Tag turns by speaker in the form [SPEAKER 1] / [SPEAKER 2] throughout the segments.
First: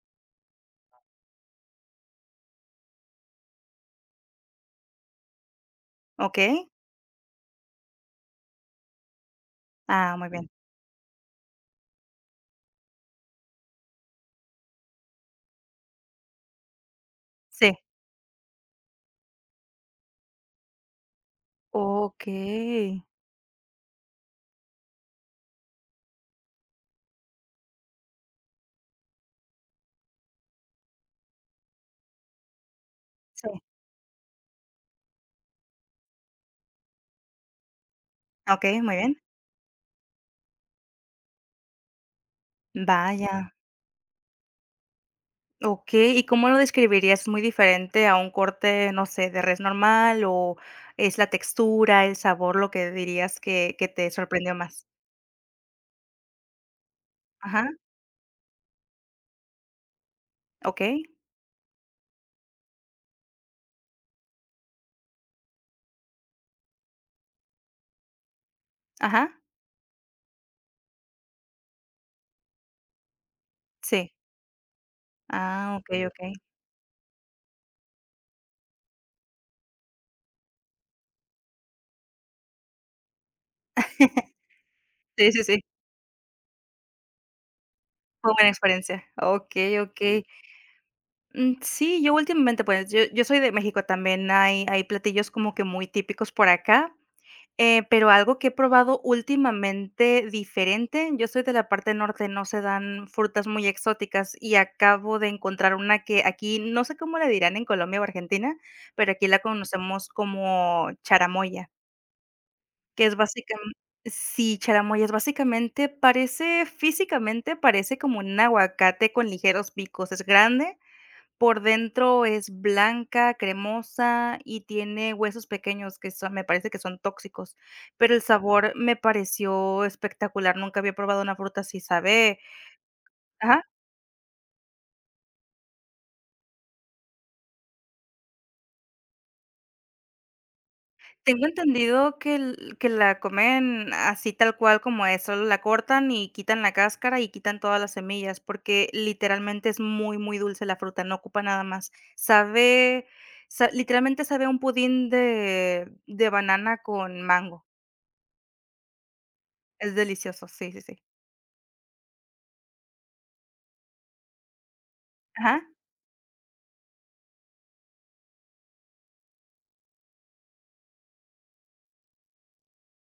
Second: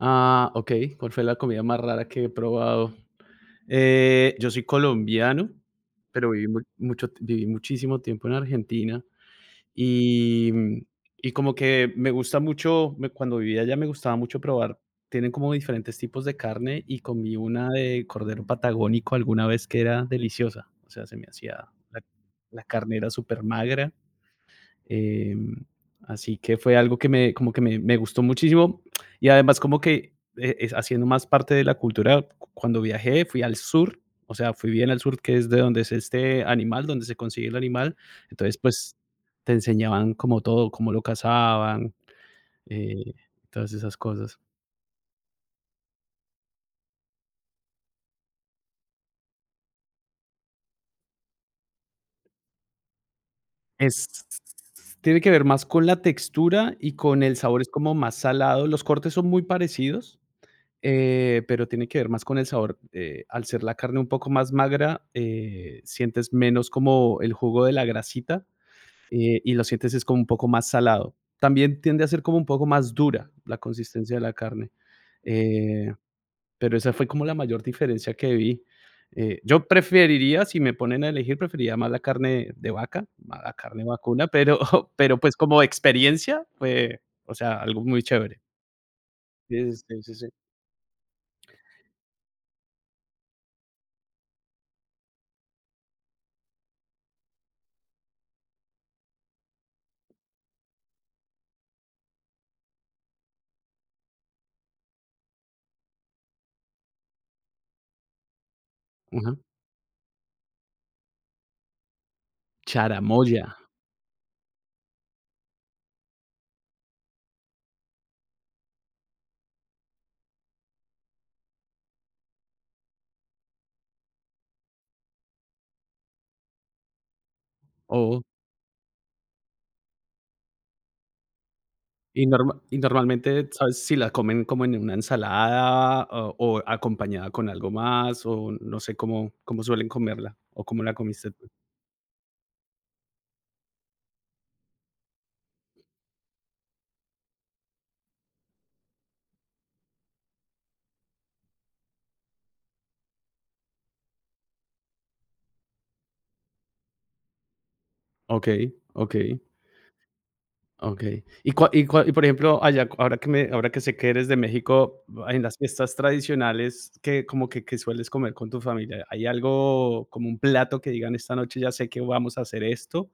[SPEAKER 1] Ah, ok. ¿Cuál fue la comida más rara que he probado? Yo soy colombiano, pero viví,
[SPEAKER 2] Okey.
[SPEAKER 1] mucho, viví muchísimo tiempo en Argentina
[SPEAKER 2] Ah, muy bien.
[SPEAKER 1] y, mm, y como que me gusta mucho, cuando vivía allá me gustaba mucho probar, tienen como diferentes tipos de carne y comí una
[SPEAKER 2] Sí.
[SPEAKER 1] de cordero patagónico alguna vez que era deliciosa, o sea, se me hacía, la
[SPEAKER 2] Okey.
[SPEAKER 1] carne era súper magra, eh, así que fue algo que como que me gustó muchísimo y además como que es haciendo más parte de la cultura, cuando viajé fui
[SPEAKER 2] Sí.
[SPEAKER 1] al sur, o sea, fui bien al sur, que es de donde es este animal, donde se consigue el animal. Entonces,
[SPEAKER 2] Okey,
[SPEAKER 1] pues
[SPEAKER 2] muy bien.
[SPEAKER 1] te enseñaban como todo, cómo lo cazaban, eh,
[SPEAKER 2] Vaya.
[SPEAKER 1] todas esas cosas.
[SPEAKER 2] Okey, ¿y cómo lo describirías? ¿Es muy diferente a un corte, no sé, de res normal o es la textura, el sabor, lo que dirías que te
[SPEAKER 1] Es,
[SPEAKER 2] sorprendió más?
[SPEAKER 1] tiene que ver más con la textura y con el sabor,
[SPEAKER 2] Ajá,
[SPEAKER 1] es como más salado. Los cortes son muy parecidos.
[SPEAKER 2] okey,
[SPEAKER 1] Pero tiene que ver más con el sabor. Al ser la carne un poco más magra, sientes menos como el jugo de la grasita,
[SPEAKER 2] ajá,
[SPEAKER 1] y lo sientes es como un poco más salado. También tiende a ser como un poco más dura la
[SPEAKER 2] sí.
[SPEAKER 1] consistencia de la carne,
[SPEAKER 2] Ah,
[SPEAKER 1] eh,
[SPEAKER 2] okey, okey.
[SPEAKER 1] pero esa fue como la mayor diferencia que vi. Yo preferiría, si me ponen a elegir, preferiría más la carne de vaca, a la carne vacuna, pero pero,
[SPEAKER 2] Sí,
[SPEAKER 1] pues,
[SPEAKER 2] sí, sí,
[SPEAKER 1] como experiencia fue, o sea, algo muy
[SPEAKER 2] fue
[SPEAKER 1] chévere.
[SPEAKER 2] buena experiencia.
[SPEAKER 1] Sí,
[SPEAKER 2] Okey,
[SPEAKER 1] sí, sí,
[SPEAKER 2] okey.
[SPEAKER 1] sí.
[SPEAKER 2] Mm, sí, yo últimamente, pues, yo soy de México, también hay platillos como que muy típicos por acá. Pero algo que he probado últimamente diferente, yo soy de la parte norte, no se dan frutas muy exóticas y acabo de encontrar una que aquí, no sé cómo le dirán en Colombia o Argentina, pero aquí
[SPEAKER 1] Ajá.
[SPEAKER 2] la conocemos como charamoya, que es
[SPEAKER 1] Charamoya.
[SPEAKER 2] básicamente, sí, charamoya es básicamente, parece físicamente, parece como un aguacate con ligeros picos, es grande por dentro es blanca, cremosa y tiene huesos pequeños que son me parece que son tóxicos, pero el
[SPEAKER 1] Oh,
[SPEAKER 2] sabor me pareció espectacular, nunca había probado una fruta así,
[SPEAKER 1] y
[SPEAKER 2] sabe
[SPEAKER 1] norma y normalmente,
[SPEAKER 2] ajá,
[SPEAKER 1] ¿sabes si la comen como en una ensalada o acompañada con algo más? O no sé cómo cómo suelen comerla, o cómo la comiste
[SPEAKER 2] tengo
[SPEAKER 1] tú.
[SPEAKER 2] entendido que el que la comen así tal cual como es, solo la cortan y quitan la cáscara y quitan todas las semillas, porque literalmente es muy, muy dulce la fruta, no ocupa nada más. Sabe sa Literalmente sabe a un pudín de banana con mango,
[SPEAKER 1] Okey, okey.
[SPEAKER 2] es delicioso, sí, sí, sí.
[SPEAKER 1] Okey. Y cua y cua y por ejemplo, allá, ahora que sé que eres de México, en las
[SPEAKER 2] Ajá.
[SPEAKER 1] fiestas tradicionales, ¿qué como que qué sueles comer con tu familia? ¿Hay algo como un plato que digan: "Esta noche ya sé que vamos a hacer esto"?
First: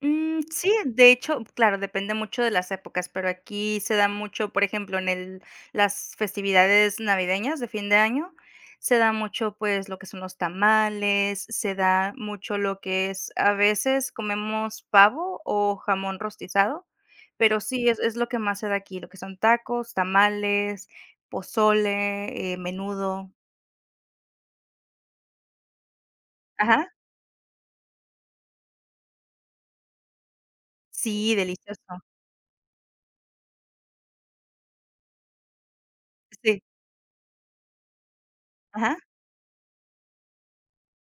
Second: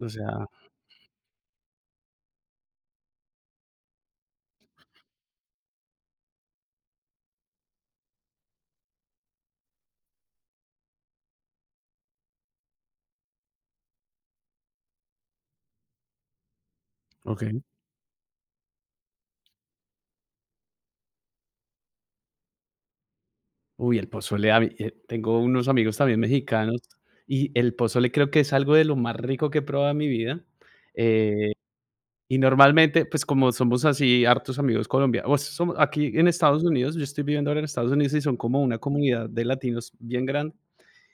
[SPEAKER 1] O
[SPEAKER 2] Mm,
[SPEAKER 1] sea,
[SPEAKER 2] sí, de hecho, claro, depende mucho de las épocas, pero aquí se da mucho, por ejemplo, en el las festividades navideñas de fin de año, se da mucho, pues, lo que son los tamales, se da mucho lo que es a veces comemos pavo o jamón rostizado, pero
[SPEAKER 1] okey.
[SPEAKER 2] sí, es lo que más se da aquí, lo que son tacos, tamales, pozole, menudo.
[SPEAKER 1] Uy, el pozole, a mí, tengo unos amigos también mexicanos
[SPEAKER 2] Ajá.
[SPEAKER 1] y el pozole creo que es algo de lo más rico que he probado en mi vida.
[SPEAKER 2] Sí,
[SPEAKER 1] Eh
[SPEAKER 2] delicioso.
[SPEAKER 1] Y normalmente, pues, como somos así hartos amigos colombianos, pues, somos aquí en
[SPEAKER 2] Sí.
[SPEAKER 1] Estados Unidos, yo estoy viviendo ahora en Estados Unidos y son como una
[SPEAKER 2] Ajá.
[SPEAKER 1] comunidad de latinos bien grande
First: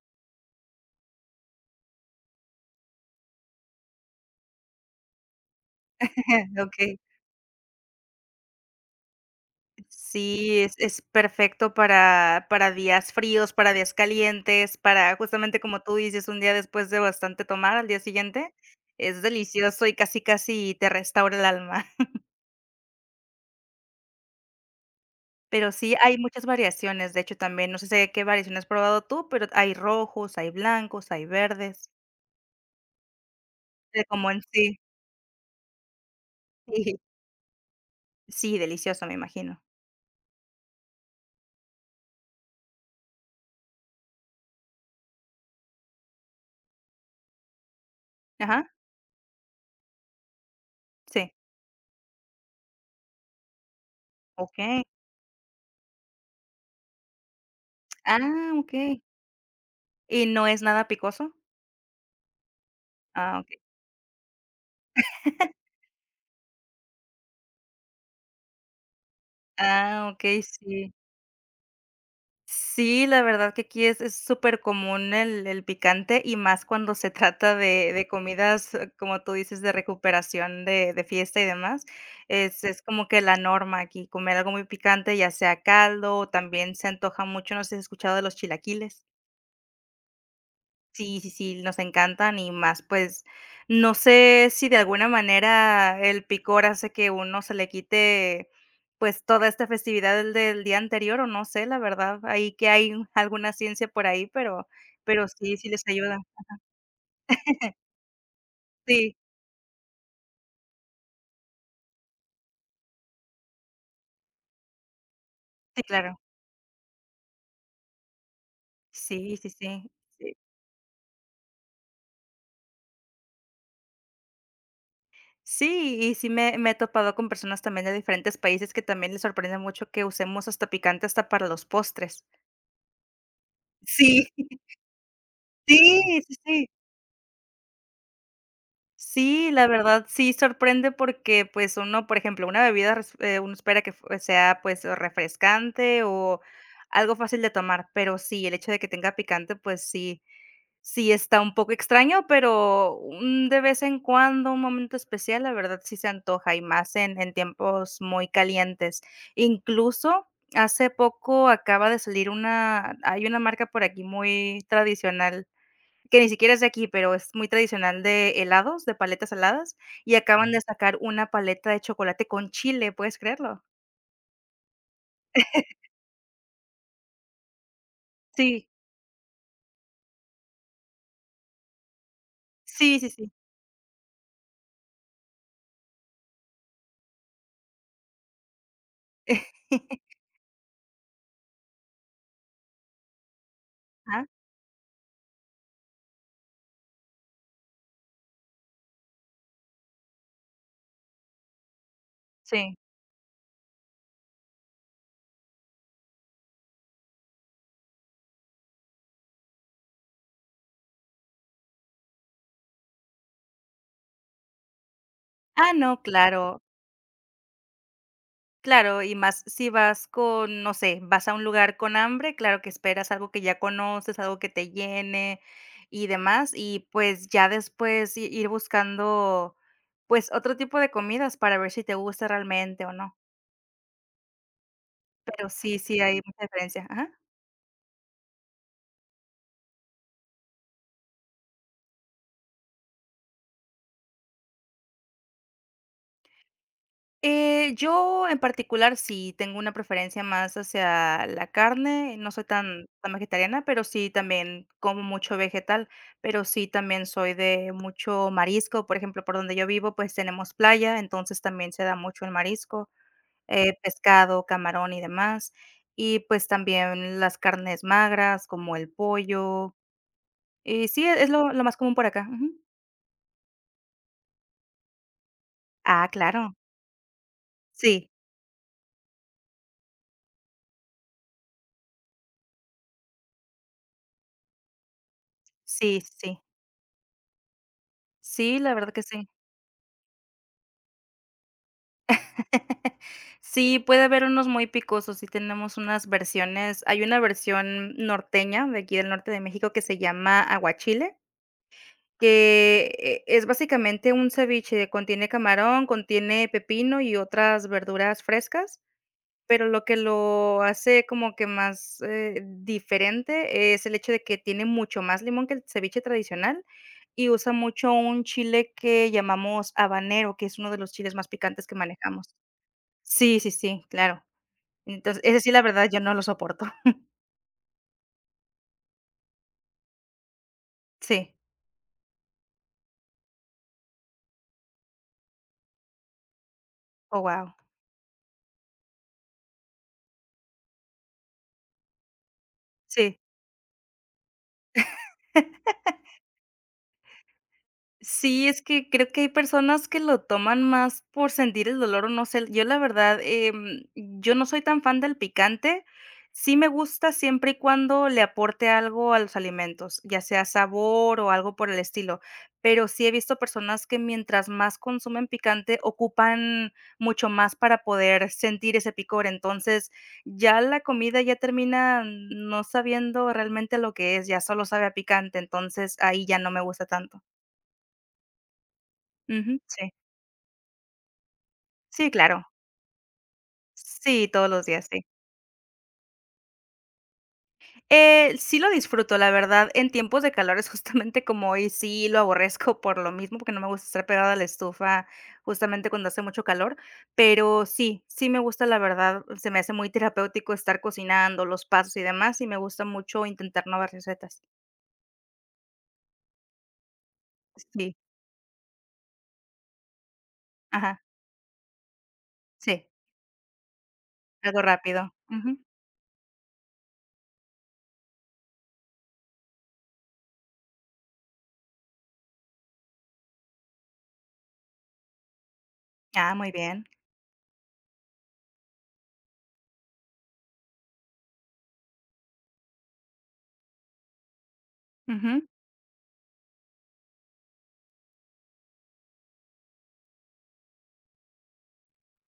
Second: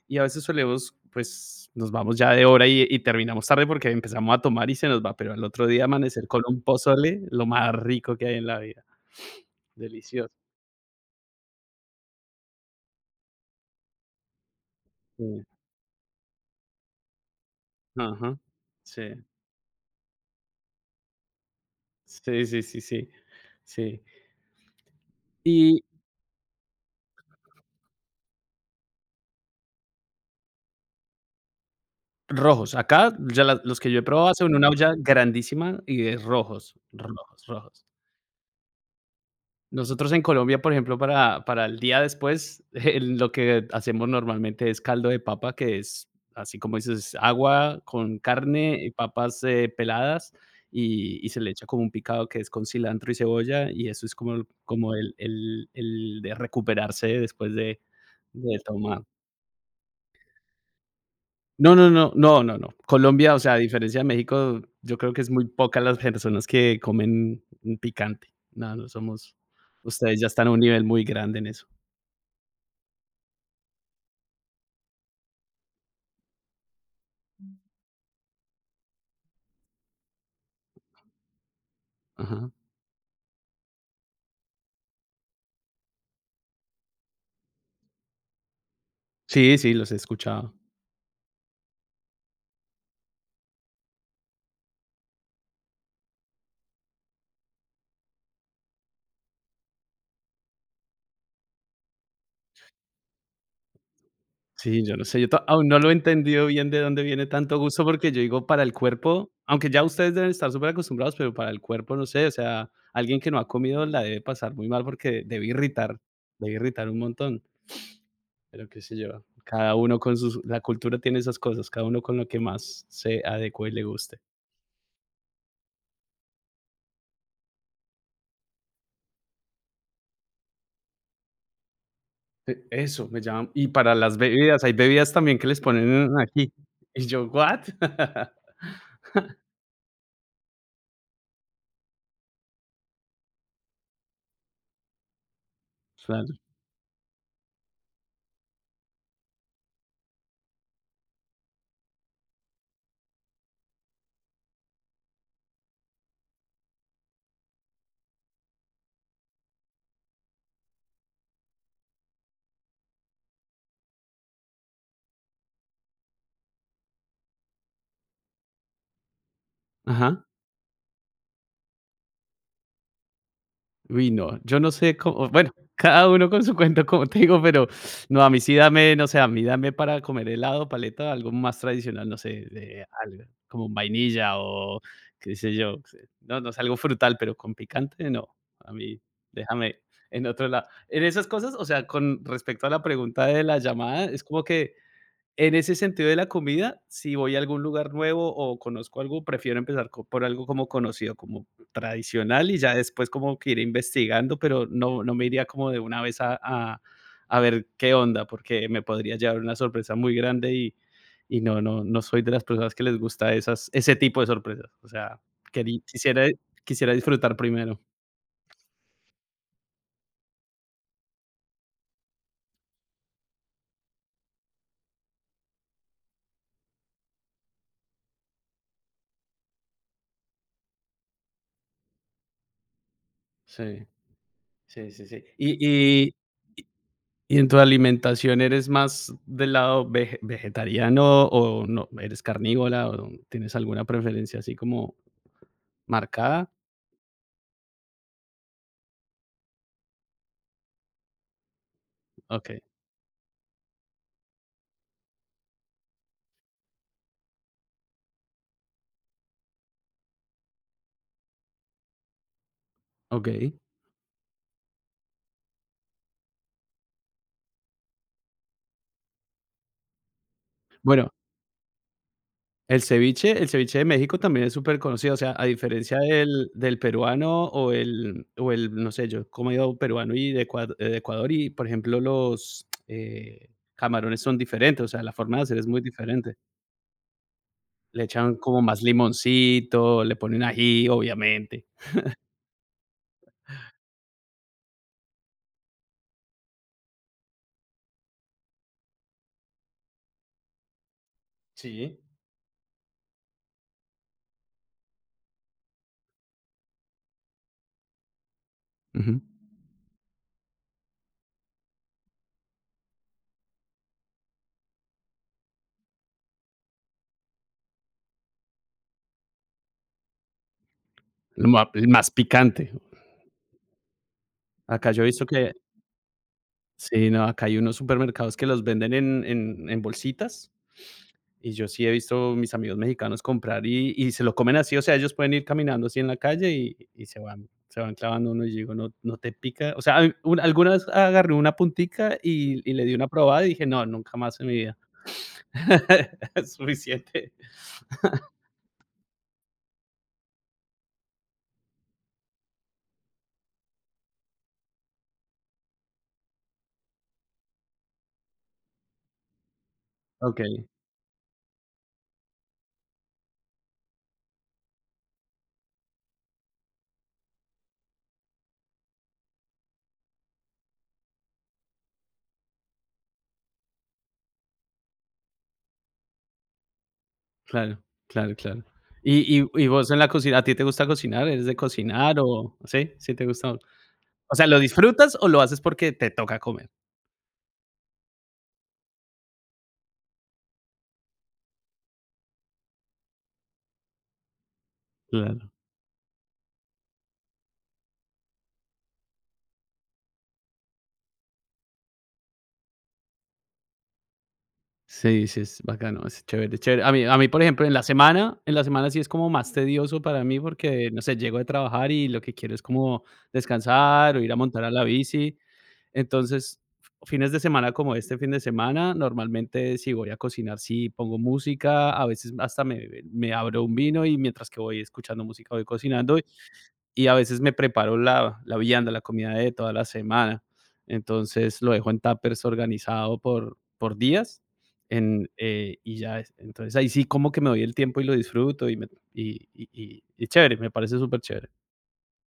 [SPEAKER 1] y a veces solemos, pues, nos vamos ya de hora y terminamos tarde porque empezamos a tomar y se nos va, pero al otro día amanecer con un
[SPEAKER 2] Okey.
[SPEAKER 1] pozole, lo más rico que hay en la vida, delicioso.
[SPEAKER 2] Sí, es perfecto para días fríos, para días calientes, para
[SPEAKER 1] Sí,
[SPEAKER 2] justamente como tú dices, un día después de bastante tomar, al día
[SPEAKER 1] ajá.
[SPEAKER 2] siguiente, es
[SPEAKER 1] Sí,
[SPEAKER 2] delicioso y casi, casi te restaura el alma.
[SPEAKER 1] sí, sí, sí, sí, sí.
[SPEAKER 2] Pero
[SPEAKER 1] Y
[SPEAKER 2] sí, hay muchas variaciones, de hecho, también, no sé de qué variación has probado tú, pero hay rojos, hay blancos, hay verdes,
[SPEAKER 1] rojos, acá ya la los que yo he
[SPEAKER 2] de
[SPEAKER 1] probado
[SPEAKER 2] como en
[SPEAKER 1] hacen una
[SPEAKER 2] sí.
[SPEAKER 1] olla grandísima y es rojos,
[SPEAKER 2] Sí,
[SPEAKER 1] rojos, rojos.
[SPEAKER 2] sí, delicioso, me imagino.
[SPEAKER 1] Nosotros en Colombia, por ejemplo, para el día después, el lo que hacemos normalmente es caldo de papa, que es, así como dices, agua con
[SPEAKER 2] Ajá,
[SPEAKER 1] carne y papas, peladas, y
[SPEAKER 2] sí,
[SPEAKER 1] se le echa como un picado que es con cilantro y cebolla, y eso es como
[SPEAKER 2] okey.
[SPEAKER 1] como el de recuperarse después
[SPEAKER 2] Ah,
[SPEAKER 1] de
[SPEAKER 2] okey.
[SPEAKER 1] tomar.
[SPEAKER 2] ¿Y no es nada picoso?
[SPEAKER 1] No, no, no, no, no, no. Colombia,
[SPEAKER 2] Ah,
[SPEAKER 1] o sea,
[SPEAKER 2] okey.
[SPEAKER 1] a diferencia de México, yo creo que es muy pocas las personas que comen picante. No, no somos,
[SPEAKER 2] Ah,
[SPEAKER 1] ustedes ya
[SPEAKER 2] okey,
[SPEAKER 1] están a un nivel
[SPEAKER 2] sí.
[SPEAKER 1] muy grande en eso.
[SPEAKER 2] Sí, la verdad que aquí es súper común el picante, y más cuando se trata de comidas, como tú dices, de recuperación de fiesta y demás.
[SPEAKER 1] Ajá.
[SPEAKER 2] Es como que la norma aquí, comer algo muy picante, ya sea caldo, o también se antoja mucho, no sé si has escuchado de los chilaquiles.
[SPEAKER 1] Sí, sí, los he escuchado.
[SPEAKER 2] Sí, sí, sí, nos encantan y más, pues, no sé si de alguna manera el picor hace que uno se le quite, pues, toda esta festividad del día anterior, o no sé, la verdad, ahí que hay alguna ciencia por ahí, pero
[SPEAKER 1] Sí, yo no sé, yo ta
[SPEAKER 2] sí,
[SPEAKER 1] aún
[SPEAKER 2] sí
[SPEAKER 1] no
[SPEAKER 2] les
[SPEAKER 1] lo he
[SPEAKER 2] ayuda.
[SPEAKER 1] entendido bien de dónde viene tanto gusto, porque yo digo, para el
[SPEAKER 2] Sí,
[SPEAKER 1] cuerpo, aunque ya ustedes deben estar superacostumbrados, pero para el cuerpo, no sé, o sea, alguien que no ha comido la debe pasar muy mal porque
[SPEAKER 2] sí, claro.
[SPEAKER 1] debe irritar un montón, pero qué sé yo,
[SPEAKER 2] Sí, sí,
[SPEAKER 1] cada
[SPEAKER 2] sí,
[SPEAKER 1] uno con
[SPEAKER 2] sí.
[SPEAKER 1] sus la cultura tiene esas cosas, cada uno con lo que más se adecue y le guste.
[SPEAKER 2] Sí, y sí me he topado con personas también de diferentes países que también les sorprende mucho que usemos hasta picante hasta para los postres.
[SPEAKER 1] Eso, me llama y para las
[SPEAKER 2] Sí, sí,
[SPEAKER 1] bebidas, hay bebidas también que les ponen
[SPEAKER 2] sí, sí.
[SPEAKER 1] aquí,
[SPEAKER 2] Sí.
[SPEAKER 1] y yo, ¿what?
[SPEAKER 2] Sí, la verdad sí sorprende porque, pues, uno, por ejemplo, una bebida res uno espera que f sea, pues, o refrescante
[SPEAKER 1] Claro,
[SPEAKER 2] o algo fácil de tomar, pero sí, el hecho de que tenga picante, pues sí, sí está un poco extraño, pero, de vez en cuando, un momento especial, la verdad sí se antoja, y más en tiempos muy calientes. Incluso, hace poco acaba de salir una hay una marca por aquí muy tradicional que ni siquiera es de aquí, pero es muy tradicional de helados, de paletas saladas, y
[SPEAKER 1] ajá.
[SPEAKER 2] acaban de sacar una paleta de chocolate con chile, ¿puedes creerlo?
[SPEAKER 1] Uy, no, yo no sé cómo, bueno, cada uno con su cuento, como te digo, pero no, a mí sí
[SPEAKER 2] Sí,
[SPEAKER 1] dame, no sé, a mí dame para comer helado, paleta, algo más tradicional, no sé, de
[SPEAKER 2] sí, sí,
[SPEAKER 1] algo
[SPEAKER 2] sí.
[SPEAKER 1] como vainilla o qué sé yo, qué sé, no, no sé, algo frutal, pero con picante no, a mí déjame en otro lado. En esas cosas, o sea, con respecto a la pregunta de la llamada, es
[SPEAKER 2] Ajá,
[SPEAKER 1] como que en ese sentido de la comida, si voy a algún lugar nuevo o conozco algo, prefiero empezar co por algo como conocido, como tradicional, y
[SPEAKER 2] sí.
[SPEAKER 1] ya después como que ir investigando, pero no, no me iría como de una vez a ver qué onda, porque me podría llevar una sorpresa muy grande y y no soy de las personas que les gusta esas ese tipo de sorpresas. O sea,
[SPEAKER 2] Ah,
[SPEAKER 1] queri
[SPEAKER 2] no,
[SPEAKER 1] quisiera
[SPEAKER 2] claro,
[SPEAKER 1] quisiera disfrutar primero.
[SPEAKER 2] claro, y más si vas con, no sé, vas a un lugar con hambre, claro que esperas algo que ya conoces, algo que te llene y demás, y pues ya después i ir buscando, pues otro tipo de comidas para ver si te gusta realmente o no.
[SPEAKER 1] Sí, sí, sí, sí.
[SPEAKER 2] Pero sí, sí
[SPEAKER 1] y
[SPEAKER 2] hay mucha diferencia. Ajá.
[SPEAKER 1] ¿Y en tu alimentación eres más del lado vegetariano o no? ¿Eres carnívora o no, tienes alguna preferencia así como marcada?
[SPEAKER 2] Yo en particular sí tengo una preferencia más hacia la carne, no soy
[SPEAKER 1] Okey,
[SPEAKER 2] tan, tan vegetariana, pero sí también como mucho vegetal, pero sí también soy de mucho marisco, por ejemplo, por donde yo vivo pues tenemos playa, entonces también se da mucho el marisco,
[SPEAKER 1] okey.
[SPEAKER 2] pescado, camarón y demás, y pues también las carnes magras como el pollo, y sí,
[SPEAKER 1] Bueno,
[SPEAKER 2] es lo más común por acá. Ujú.
[SPEAKER 1] el ceviche de México también es súper conocido, o sea, a diferencia
[SPEAKER 2] Ah,
[SPEAKER 1] del
[SPEAKER 2] claro,
[SPEAKER 1] del peruano
[SPEAKER 2] sí,
[SPEAKER 1] o el, no sé, yo he comido peruano y de Ecua de Ecuador y, por ejemplo, los, camarones son diferentes, o sea, la forma de hacer es muy
[SPEAKER 2] sí,
[SPEAKER 1] diferente.
[SPEAKER 2] sí,
[SPEAKER 1] Le echan
[SPEAKER 2] sí,
[SPEAKER 1] como
[SPEAKER 2] la
[SPEAKER 1] más
[SPEAKER 2] verdad que sí.
[SPEAKER 1] limoncito, le ponen ají, obviamente.
[SPEAKER 2] Sí, puede haber unos muy picosos, sí tenemos unas versiones. Hay una versión norteña de aquí del norte de México que se llama aguachile,
[SPEAKER 1] Sí.
[SPEAKER 2] que es básicamente un ceviche, contiene camarón, contiene pepino y otras verduras frescas,
[SPEAKER 1] Ujú.
[SPEAKER 2] pero lo que lo hace como que más, diferente es el hecho de que tiene mucho más limón que el ceviche tradicional y usa mucho un chile que llamamos habanero, que es uno de los chiles más picantes que
[SPEAKER 1] El más
[SPEAKER 2] manejamos.
[SPEAKER 1] picante.
[SPEAKER 2] Sí, sí, sí, claro.
[SPEAKER 1] Acá yo he
[SPEAKER 2] Entonces,
[SPEAKER 1] visto
[SPEAKER 2] ese sí,
[SPEAKER 1] que
[SPEAKER 2] la verdad, yo no lo soporto.
[SPEAKER 1] sí, no, acá hay unos supermercados que los venden en bolsitas,
[SPEAKER 2] Sí.
[SPEAKER 1] y yo sí he visto mis amigos mexicanos comprar y se lo comen así, o sea, ellos pueden ir caminando así en la calle y
[SPEAKER 2] Oh, guau.
[SPEAKER 1] se van clavando uno, y yo digo: "No, no te pica". O sea, a mí un alguna vez agarré una puntica y le di una
[SPEAKER 2] Sí.
[SPEAKER 1] probada y dije: "No, nunca más en mi vida". Es suficiente.
[SPEAKER 2] Sí, es que creo que hay personas que lo toman más por sentir el dolor, o no sé. Yo la verdad, yo no soy tan fan del picante. Sí me gusta siempre y cuando le aporte algo a los alimentos, ya sea
[SPEAKER 1] Okey,
[SPEAKER 2] sabor o algo por el estilo. Pero sí he visto personas que mientras más consumen picante, ocupan mucho más para poder sentir ese picor. Entonces, ya la comida ya termina no sabiendo realmente lo que es, ya solo sabe a picante. Entonces, ahí ya no me gusta tanto.
[SPEAKER 1] claro, claro, claro. Y y
[SPEAKER 2] Ujú,
[SPEAKER 1] y
[SPEAKER 2] sí.
[SPEAKER 1] vos en la cocina, ¿a ti te gusta cocinar? ¿Eres de
[SPEAKER 2] Sí,
[SPEAKER 1] cocinar
[SPEAKER 2] claro.
[SPEAKER 1] o sí? ¿Sí te gusta?
[SPEAKER 2] Sí,
[SPEAKER 1] O sea,
[SPEAKER 2] todos
[SPEAKER 1] ¿lo
[SPEAKER 2] los días, sí.
[SPEAKER 1] disfrutas o lo haces porque te toca comer?
[SPEAKER 2] Sí lo disfruto, la verdad, en tiempos de calor es justamente como hoy, sí lo aborrezco por lo mismo, porque no me gusta estar pegada a la estufa
[SPEAKER 1] Claro.
[SPEAKER 2] justamente cuando hace mucho calor, pero sí, sí me gusta, la verdad, se me hace muy terapéutico estar cocinando, los pasos y demás, y me gusta mucho intentar nuevas recetas.
[SPEAKER 1] Sí, sí, es bacano, es chévere, chévere. A mí, por ejemplo, en la
[SPEAKER 2] Sí,
[SPEAKER 1] semana en la semana sí es como más tedioso para mí porque,
[SPEAKER 2] ajá,
[SPEAKER 1] no sé, llego de trabajar y lo que quiero es
[SPEAKER 2] sí,
[SPEAKER 1] como descansar o ir a
[SPEAKER 2] algo
[SPEAKER 1] montar a la
[SPEAKER 2] rápido.
[SPEAKER 1] bici.
[SPEAKER 2] Ujú.
[SPEAKER 1] Entonces, fines de semana como este fin de semana, normalmente si voy a cocinar, sí pongo música, a veces hasta me abro un vino y mientras que voy escuchando música voy cocinando
[SPEAKER 2] Ah, muy bien.
[SPEAKER 1] y a veces me preparo la vianda, la comida de toda la semana. Entonces lo dejo en tuppers organizado por días en,
[SPEAKER 2] Ujú.
[SPEAKER 1] y ya. Entonces ahí sí como que me doy el tiempo y lo disfruto y chévere, me parece súper chévere.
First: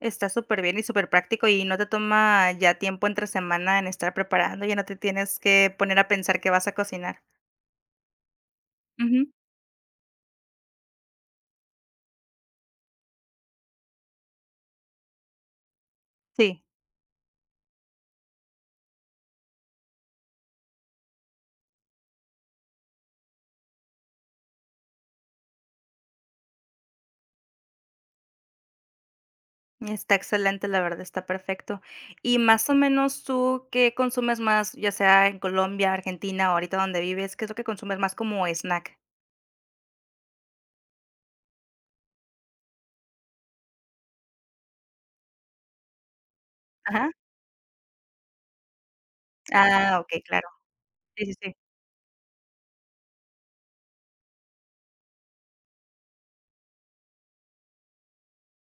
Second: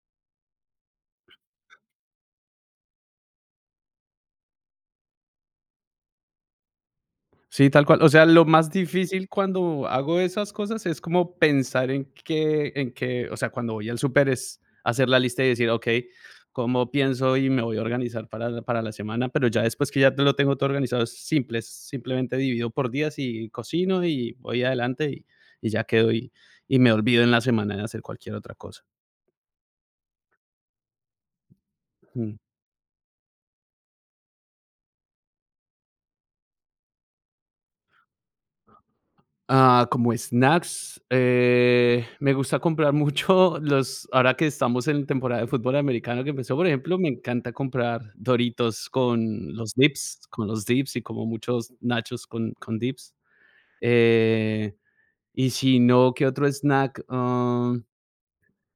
[SPEAKER 2] Está súper bien y súper práctico y no te toma ya tiempo entre semana en estar preparando, ya no te tienes que poner a pensar qué vas a cocinar.
[SPEAKER 1] Sí, tal cual. O sea, lo más
[SPEAKER 2] Ujú,
[SPEAKER 1] difícil cuando hago esas cosas es como pensar en qué o sea, cuando voy al súper es hacer la lista y decir: "Okey,
[SPEAKER 2] sí,
[SPEAKER 1] ¿cómo pienso y me voy a organizar para la semana?". Pero ya después que ya te lo tengo todo organizado, es simple, es simplemente divido por días y cocino y voy adelante y ya quedo y me olvido en la semana de hacer cualquier otra cosa.
[SPEAKER 2] está excelente, la verdad, está perfecto. Y más o menos, ¿tú qué consumes más, ya sea en Colombia, Argentina, ahorita donde vives? ¿Qué es lo que consumes más como snack?
[SPEAKER 1] Ah, como snacks, me gusta comprar mucho los, ahora que estamos en temporada de fútbol americano que empezó, por ejemplo, me
[SPEAKER 2] Ajá.
[SPEAKER 1] encanta comprar Doritos
[SPEAKER 2] Ah, okey, claro.
[SPEAKER 1] con los dips y
[SPEAKER 2] Sí,
[SPEAKER 1] como
[SPEAKER 2] sí, sí.
[SPEAKER 1] muchos nachos con dips. Eh, y si no, ¿qué otro snack? Ah,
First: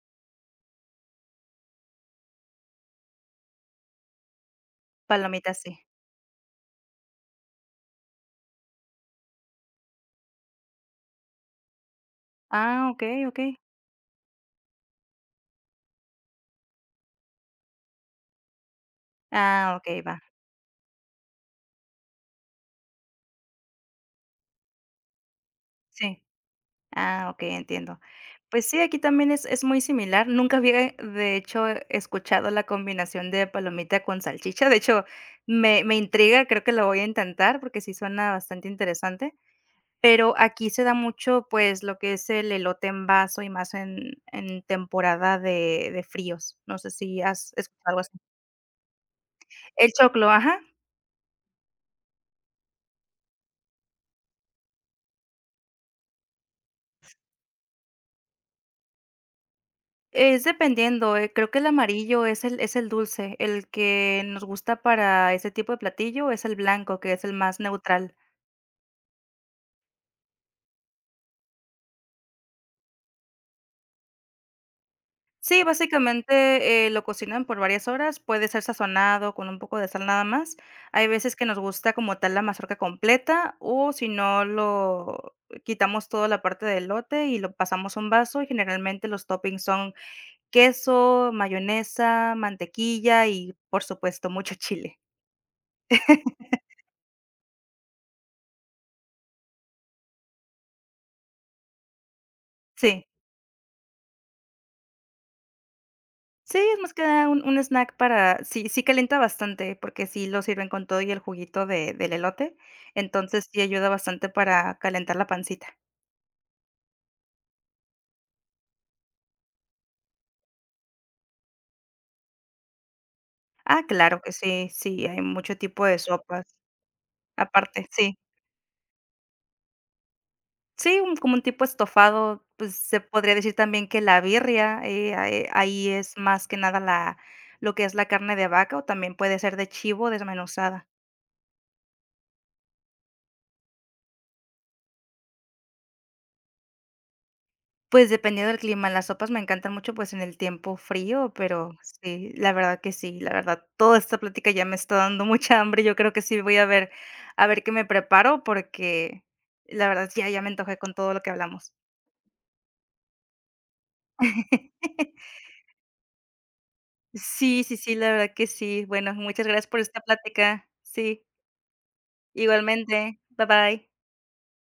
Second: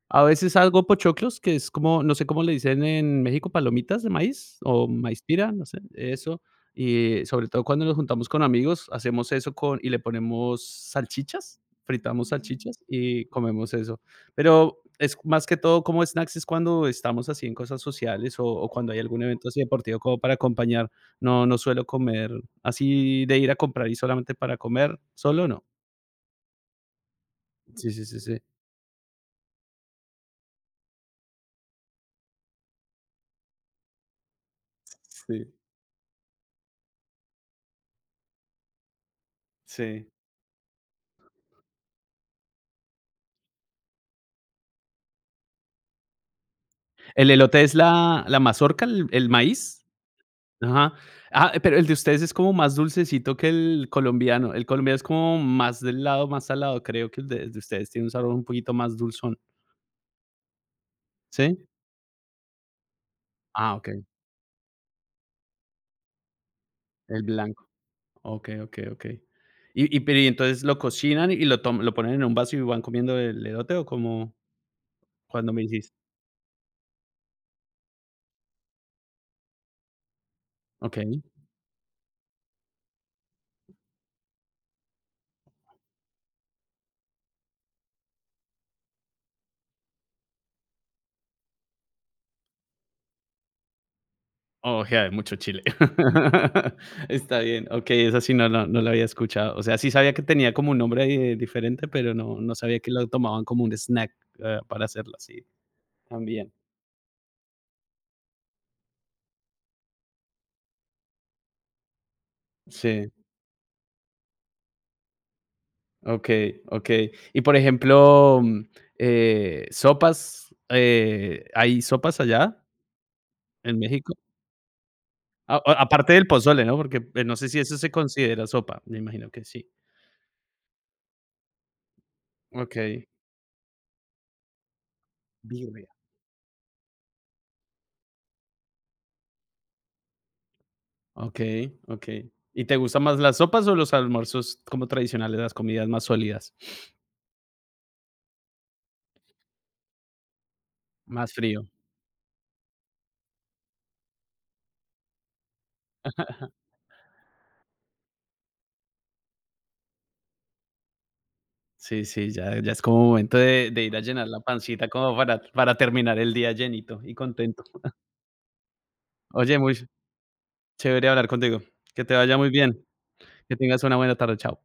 [SPEAKER 1] a veces hago pochoclos, que es como, no sé cómo le dicen en México, palomitas de maíz o maíz pira,
[SPEAKER 2] Palomitas,
[SPEAKER 1] no
[SPEAKER 2] sí.
[SPEAKER 1] sé, eso. Y sobre todo cuando nos juntamos con amigos, hacemos eso con y le ponemos salchichas, fritamos salchichas
[SPEAKER 2] Ah, okey,
[SPEAKER 1] y
[SPEAKER 2] okey.
[SPEAKER 1] comemos eso. Pero es más que todo como snacks, es cuando estamos así en cosas sociales o cuando hay algún evento así
[SPEAKER 2] Ah,
[SPEAKER 1] deportivo
[SPEAKER 2] okey, va.
[SPEAKER 1] como para acompañar. No, no suelo comer así de ir a comprar y solamente para comer, solo no.
[SPEAKER 2] Sí. Ah, okey,
[SPEAKER 1] Sí,
[SPEAKER 2] entiendo.
[SPEAKER 1] sí, sí, sí.
[SPEAKER 2] Pues sí, aquí también es muy similar. Nunca había, de hecho, escuchado la combinación de palomita con salchicha. De hecho,
[SPEAKER 1] Sí,
[SPEAKER 2] me intriga, creo que lo voy a intentar porque sí suena bastante interesante.
[SPEAKER 1] sí.
[SPEAKER 2] Pero aquí se da mucho, pues, lo que es el elote en vaso y más en temporada de fríos. No sé si
[SPEAKER 1] El
[SPEAKER 2] has
[SPEAKER 1] elote es
[SPEAKER 2] escuchado algo así.
[SPEAKER 1] la mazorca, el maíz.
[SPEAKER 2] El choclo, ajá.
[SPEAKER 1] Ajá. Ah, pero el de ustedes es como más dulcecito que el colombiano. El colombiano es como más del lado, más salado. Creo que el de ustedes tiene un sabor un poquito más dulzón,
[SPEAKER 2] Es dependiendo, creo que el
[SPEAKER 1] ¿sí?
[SPEAKER 2] amarillo es el dulce, el
[SPEAKER 1] Ah, okey,
[SPEAKER 2] que nos gusta para ese tipo de platillo es el blanco, que
[SPEAKER 1] el
[SPEAKER 2] es el más
[SPEAKER 1] blanco.
[SPEAKER 2] neutral.
[SPEAKER 1] Okey, okey, okey. Y entonces, ¿lo cocinan y lo ponen en un vaso y van comiendo el elote o cómo? ¿Cuando me
[SPEAKER 2] Sí,
[SPEAKER 1] dijiste?
[SPEAKER 2] básicamente, lo cocinan por varias horas, puede ser sazonado con un poco de sal nada más. Hay
[SPEAKER 1] Okey.
[SPEAKER 2] veces que nos gusta como tal la mazorca completa, o si no, lo quitamos toda la parte del lote y lo pasamos a un vaso, y generalmente los toppings son queso, mayonesa, mantequilla y, por supuesto, mucho
[SPEAKER 1] Oh,
[SPEAKER 2] chile.
[SPEAKER 1] ya, de mucho chile. Está bien, okey, esa sí no la había escuchado. O sea, sí sabía que tenía como un nombre ahí, diferente, pero no, no sabía que
[SPEAKER 2] Sí.
[SPEAKER 1] lo tomaban como un snack, ah, para hacerlo así también.
[SPEAKER 2] Sí, es más que nada un snack para sí calienta bastante, porque sí lo sirven con todo y el juguito de del elote,
[SPEAKER 1] Sí,
[SPEAKER 2] entonces sí ayuda bastante para calentar la pancita.
[SPEAKER 1] okey, okey. Y, por ejemplo, sopas, ¿hay sopas allá en
[SPEAKER 2] Ah,
[SPEAKER 1] México?
[SPEAKER 2] claro que sí, sí, hay mucho
[SPEAKER 1] A
[SPEAKER 2] tipo de
[SPEAKER 1] aparte del
[SPEAKER 2] sopas,
[SPEAKER 1] pozole, ¿no? Porque, pues, no sé si eso
[SPEAKER 2] aparte,
[SPEAKER 1] se
[SPEAKER 2] sí.
[SPEAKER 1] considera sopa, me imagino que sí.
[SPEAKER 2] Sí, un como un tipo estofado, pues, se
[SPEAKER 1] Okey.
[SPEAKER 2] podría decir también que la birria, ahí es más que nada la lo que es la carne de vaca, o también puede ser de chivo desmenuzada.
[SPEAKER 1] Okey, okey. ¿Y te gustan más las sopas o los almuerzos como tradicionales, las comidas más sólidas?
[SPEAKER 2] Pues, dependiendo del clima, las sopas me encantan mucho, pues, en el tiempo frío,
[SPEAKER 1] Más frío.
[SPEAKER 2] pero sí, la verdad que sí, la verdad, toda esta plática ya me está dando mucha hambre, yo creo que sí voy a ver qué me preparo, porque la verdad ya me antojé con todo lo que hablamos.
[SPEAKER 1] Sí, sí, ya ya es como momento de ir a llenar la pancita como para terminar el día llenito y
[SPEAKER 2] Sí,
[SPEAKER 1] contento.
[SPEAKER 2] sí, sí, la verdad que sí. Bueno, muchas
[SPEAKER 1] Oye,
[SPEAKER 2] gracias por
[SPEAKER 1] muy
[SPEAKER 2] esta plática.
[SPEAKER 1] chévere
[SPEAKER 2] Sí,
[SPEAKER 1] hablar contigo. Que te vaya muy bien.
[SPEAKER 2] igualmente. Bye,
[SPEAKER 1] Que tengas
[SPEAKER 2] bye.
[SPEAKER 1] una buena tarde. Chao.